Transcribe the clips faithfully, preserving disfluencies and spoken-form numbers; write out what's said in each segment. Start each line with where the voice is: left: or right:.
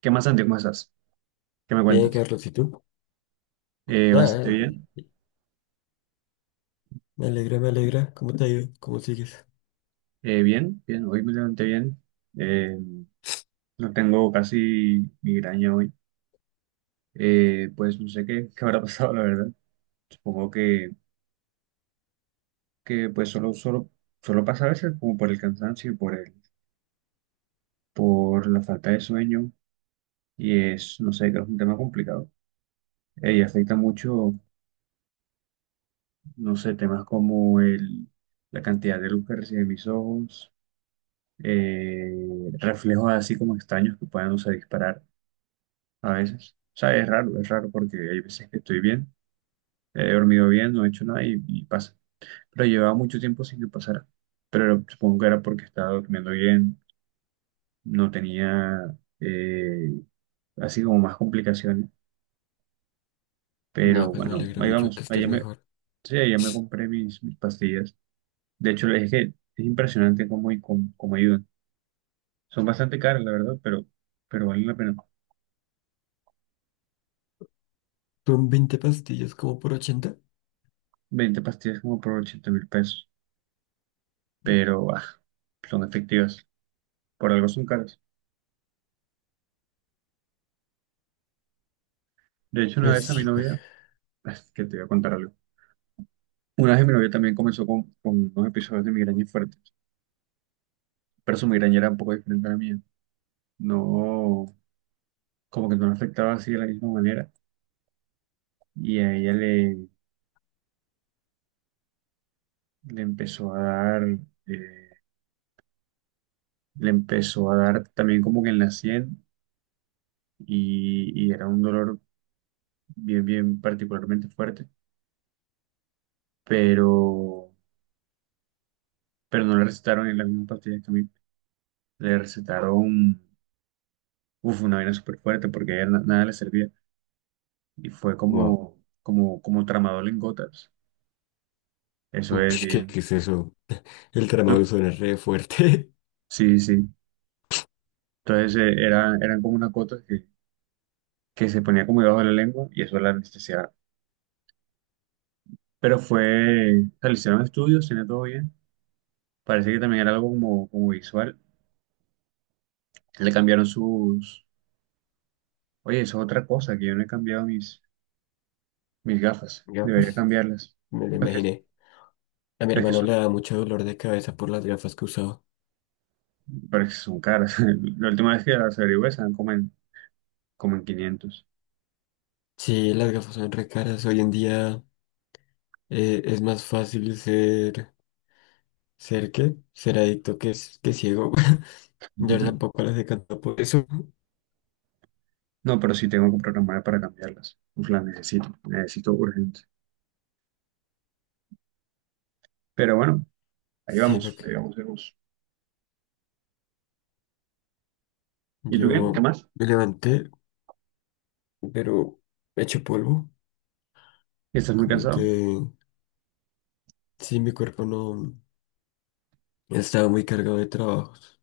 right: ¿Qué más, Santi? ¿Cómo estás? ¿Qué me
left: Bien,
right: cuentas?
left: Carlos, ¿y tú?
right: Eh,
left: Nada,
right: bastante bien.
left: eh, me alegra, me alegra. ¿Cómo te ha ido? ¿Cómo sigues?
right: Eh, bien, bien. Hoy me levanté bien. Eh, no tengo casi migraña hoy. Eh, pues no sé qué, qué habrá pasado, la verdad. Supongo que, que pues solo, solo, solo pasa a veces como por el cansancio y por el, por la falta de sueño. Y es, no sé, creo que es un tema complicado. Eh, y afecta mucho, no sé, temas como el, la cantidad de luz que reciben mis ojos, eh, reflejos así como extraños que puedan, no sé, disparar a veces. O sea, es raro, es raro porque hay veces que estoy bien, he dormido bien, no he hecho nada y, y pasa. Pero llevaba mucho tiempo sin que pasara. Pero supongo que era porque estaba durmiendo bien, no tenía eh, así como más complicaciones.
left: Nada,
right: Pero
left: pues me
right: bueno,
left: alegra
right: ahí
left: mucho que
right: vamos,
left: estés
right: allá me,
left: mejor.
right: sí, allá me compré mis, mis pastillas. De hecho, es que es impresionante cómo, y cómo, cómo ayudan. Son bastante caras, la verdad, pero, pero valen la pena.
left: ¿Son veinte pastillas como por ochenta?
right: Veinte pastillas como por ochenta mil pesos, pero ah, son efectivas. Por algo son caras. De hecho, una
left: Pues
right: vez a mi
left: sí, pues.
right: novia, es que te voy a contar algo. Una vez mi novia también comenzó con, con unos episodios de migraña fuertes, pero su migraña era un poco diferente a la mía. No, como que no la afectaba así de la misma manera. Y a ella le, le empezó a dar, eh, le empezó a dar también como que en la sien y, y era un dolor bien, bien particularmente fuerte, pero, pero no le recetaron en la misma pastilla que a mí. Le recetaron, uf, una vaina súper fuerte porque a ella na- nada le servía. Y fue
left: Wow.
right: como, como, como tramador en gotas. Eso
left: Uy,
right: es
left: ¿qué,
right: bien.
left: qué es eso? El
right: Du-
left: tramadol suena re fuerte.
right: Sí, sí. Entonces eh, era, eran como unas gotas que, que se ponía como debajo de la lengua y eso la anestesiaba. Pero fue, o sea, le hicieron estudios, tenía todo bien. Parece que también era algo como, como visual. Le cambiaron sus. Oye, eso es otra cosa, que yo no he cambiado mis, mis gafas. Debería
left: Gafas,
right: cambiarlas.
left: me lo
right: Es que,
left: imaginé. A mi
right: es que
left: hermano
right: son,
left: le da mucho dolor de cabeza por las gafas que usaba.
right: pero es que son caras. La última vez que las averigué estaban como en, como en quinientos.
left: Sí, las gafas son re caras. Hoy en día eh, es más fácil ser. ¿Ser qué? Ser adicto que, s- que ciego. Yo tampoco las he cantado por eso.
right: No, pero sí tengo que programar para cambiarlas. Pues las necesito, necesito urgente. Pero bueno, ahí
left: Sí,
right: vamos, ahí
left: porque
right: vamos, ahí vamos. ¿Y tú qué? ¿Qué
left: yo
right: más?
left: me levanté, pero hecho polvo.
right: ¿Estás muy
left: Como que
right: cansado?
left: sí, mi cuerpo no no estaba muy cargado de trabajos.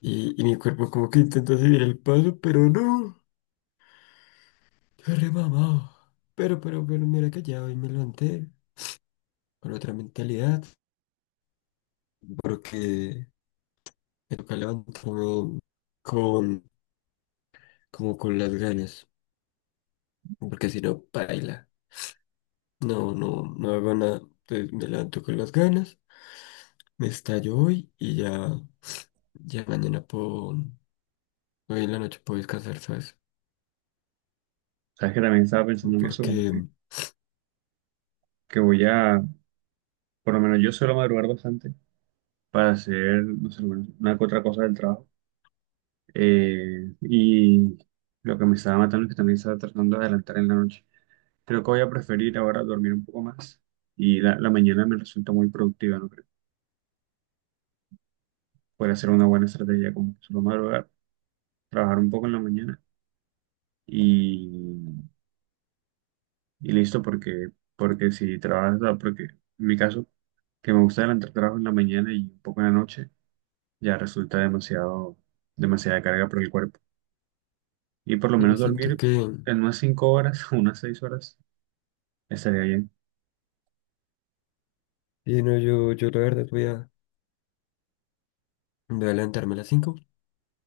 left: Y, y mi cuerpo como que intenta seguir el paso, pero no. Yo remamado. Pero, pero, pero mira que ya hoy me levanté con otra mentalidad. Porque me toca levantarme con, como con las ganas. Porque si no, baila. No, no, no hago nada. Entonces me levanto con las ganas. Me estallo hoy y ya. Ya mañana puedo, hoy en la noche puedo descansar, ¿sabes?
right: Sabes que también estaba pensando en eso, como
left: Porque
right: que, que voy a, por lo menos yo suelo madrugar bastante para hacer, no sé, bueno, una que otra cosa del trabajo. Eh, y lo que me estaba matando es que también estaba tratando de adelantar en la noche. Creo que voy a preferir ahora dormir un poco más y la, la mañana me resulta muy productiva, ¿no creo? Podría ser una buena estrategia como que solo madrugar trabajar un poco en la mañana y, y listo, porque, porque si trabajas, o sea, porque en mi caso, que me gusta adelantar trabajo en la mañana y un poco en la noche, ya resulta demasiado, demasiada carga para el cuerpo. Y por lo
left: eh,
right: menos
left: siento
right: dormir
left: que,
right: en unas cinco horas, unas seis horas, estaría bien.
left: sí, no, yo, yo la verdad voy a, voy a levantarme a las cinco,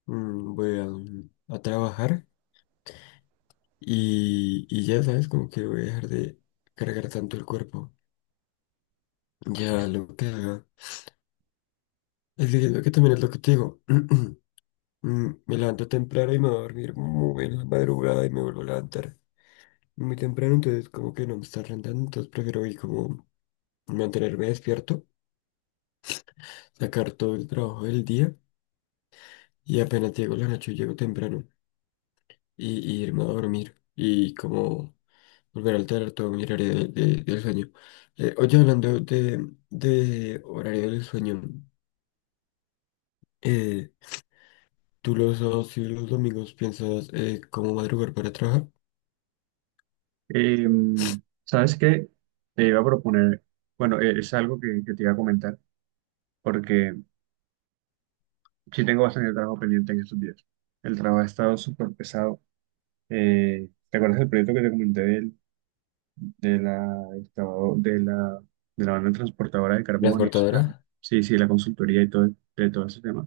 left: voy a, mm, a trabajar y, y ya, ¿sabes? Como que voy a dejar de cargar tanto el cuerpo. Ya lo que haga. Es que siento que también es lo que te digo. Mm, Me levanto temprano y me voy a dormir muy en la madrugada y me vuelvo a levantar muy temprano, entonces como que no me está rentando, entonces prefiero ir como mantenerme despierto, sacar todo el trabajo del día y apenas llego la noche, llego temprano y, y irme a dormir y como volver a alterar todo mi horario de- de- del sueño. Eh, oye, hablando de, de horario del sueño, eh, ¿tú los sábados y los domingos piensas eh, cómo madrugar para trabajar?
right: Eh, ¿Sabes qué? Te iba a proponer, bueno, eh, es algo que, que te iba a comentar, porque sí tengo bastante trabajo pendiente en estos días. El trabajo ha estado súper pesado. Eh, ¿te acuerdas del proyecto que te comenté de la, excavado- de la, de la banda transportadora de carbón y esa- la-
left: ¿Transportadora?
right: sí, sí, la consultoría y todo, de todo ese tema,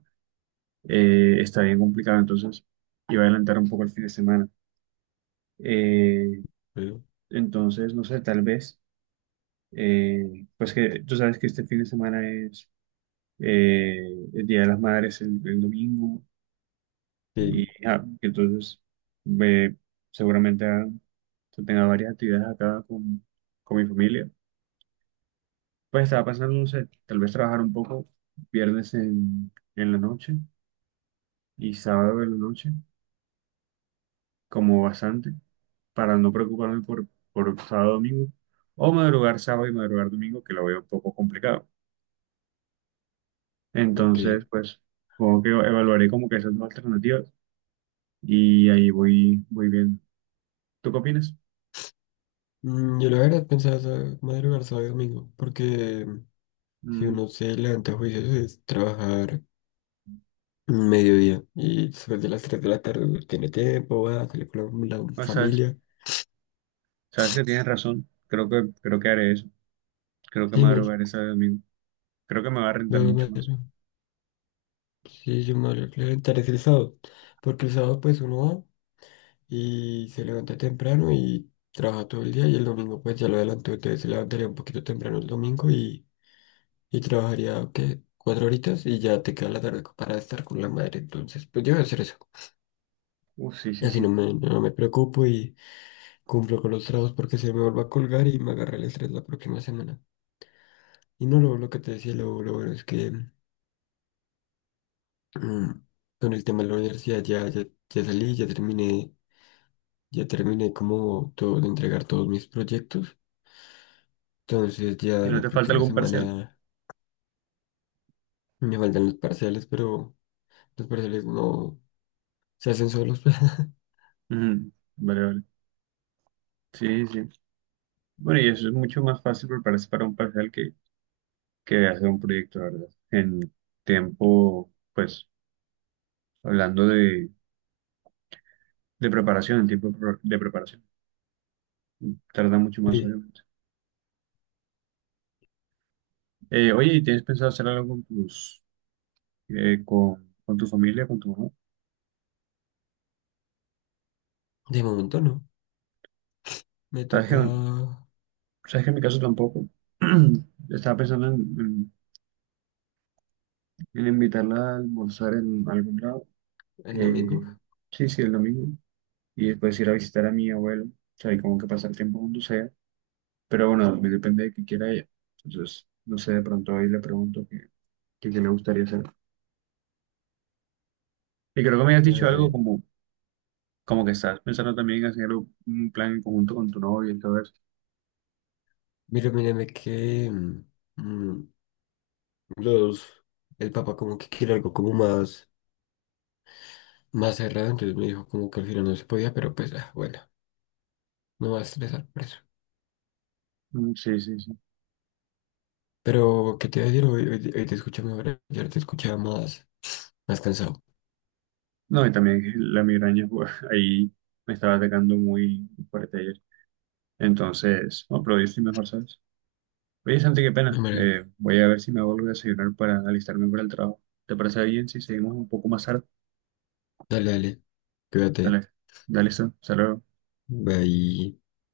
right: eh, está bien complicado, entonces iba a adelantar un poco el fin de semana? Eh,
left: Veo.
right: entonces, no sé, tal vez, eh, pues que tú sabes que este fin de semana es eh, el Día de las Madres, el, el domingo, y
left: Sí,
right: ah, entonces eh, seguramente ah, tenga varias actividades acá con, con mi familia. Pues estaba pensando, no sé, tal vez trabajar un poco viernes en, en la noche y sábado en la noche, como bastante, para no preocuparme por, por sábado, domingo, o madrugar sábado y madrugar domingo, que lo veo un poco complicado.
left: ok.
right: Entonces, pues, supongo que evaluaré como que esas dos alternativas y ahí voy, voy bien. ¿Tú qué opinas?
left: Mm, Yo la verdad pensaba sa- madrugar sábado y domingo porque si
right: Mm,
left: uno se levanta a juicios es trabajar. Mediodía. Y después de las tres de la tarde uno tiene tiempo, va a salir con la, la
right: pues, sabes,
left: familia.
right: sabes que tienes razón. Creo que, creo que haré eso. Creo que
left: Sí, no, yo,
right: madrugaré sábado y domingo. Creo que me va a rentar
left: no,
right: mucho
left: no,
right: más.
left: no. Sí, yo me voy a levantar es el sábado. Porque el sábado pues uno va y se levanta temprano y trabaja todo el día y el domingo pues ya lo adelantó. Entonces se levantaría un poquito temprano el domingo y, y trabajaría, ¿qué? Cuatro horitas y ya te queda la tarde para estar con la madre. Entonces pues yo voy a hacer eso.
right: Uh, sí,
left: Y
right: sí,
left: así no
right: sí.
left: me, no me preocupo y cumplo con los trabajos porque se me vuelva a colgar y me agarra el estrés la próxima semana. Y no, lo, lo que te decía, lo, lo bueno es que mm, con el tema de la universidad ya, ya, ya salí, ya terminé, ya terminé como todo de entregar todos mis proyectos. Entonces ya
right: ¿Y no
left: la
right: te falta
left: próxima
right: algún parcial?
left: semana me faltan los parciales, pero los parciales no se hacen solos.
right: Ujú, vale, vale. Sí, sí. Bueno, y eso es mucho más fácil prepararse para un parcial que, que hacer un proyecto, la verdad. En tiempo, pues, hablando de, de preparación, en tiempo pro- de preparación, tarda mucho más,
left: Sí,
right: obviamente. Eh, oye, ¿y tienes pensado hacer algo con tus, eh, con, con tu familia, con tu mamá?
left: de momento no. Me
right: ¿Sabes que,
left: toca
right: sabes que en mi caso tampoco? Estaba pensando en, en- en invitarla a almorzar en algún lado.
left: el domingo.
right: Eh, sí, sí, el domingo. Y después ir a visitar a mi abuelo, o sea, y como que pasar tiempo juntos allá. Pero bueno, también depende de qué quiera ella. Entonces, no sé, de pronto ahí le pregunto qué, qué, qué le gustaría hacer. Y creo que me has dicho algo
left: Bueno.
right: como, como que estás pensando también en hacer un plan en conjunto con tu novia y todo eso.
left: Mira, mírame que mm, mm, los, el papá como que quiere algo como más, más cerrado, entonces me dijo como que al final no se podía, pero pues ah, bueno, no me va a estresar por eso.
right: Mm, sí, sí, sí.
left: Pero, ¿qué te iba a decir? Hoy, hoy- te hoy te escuché mejor, ayer te escuchaba más, más cansado.
right: No, y también la migraña, pues, ahí me estaba atacando muy fuerte ayer. Entonces, no, pero yo estoy mejor, ¿sabes? Oye, Santi, qué
left: Me
right: pena.
left: alegra.
right: Eh, voy a ver si me vuelvo a desayunar para alistarme para el trabajo. ¿Te parece bien si seguimos un poco más tarde?
left: Dale, dale, cuídate,
right: Dale, dale, listo. Saludos.
left: bye.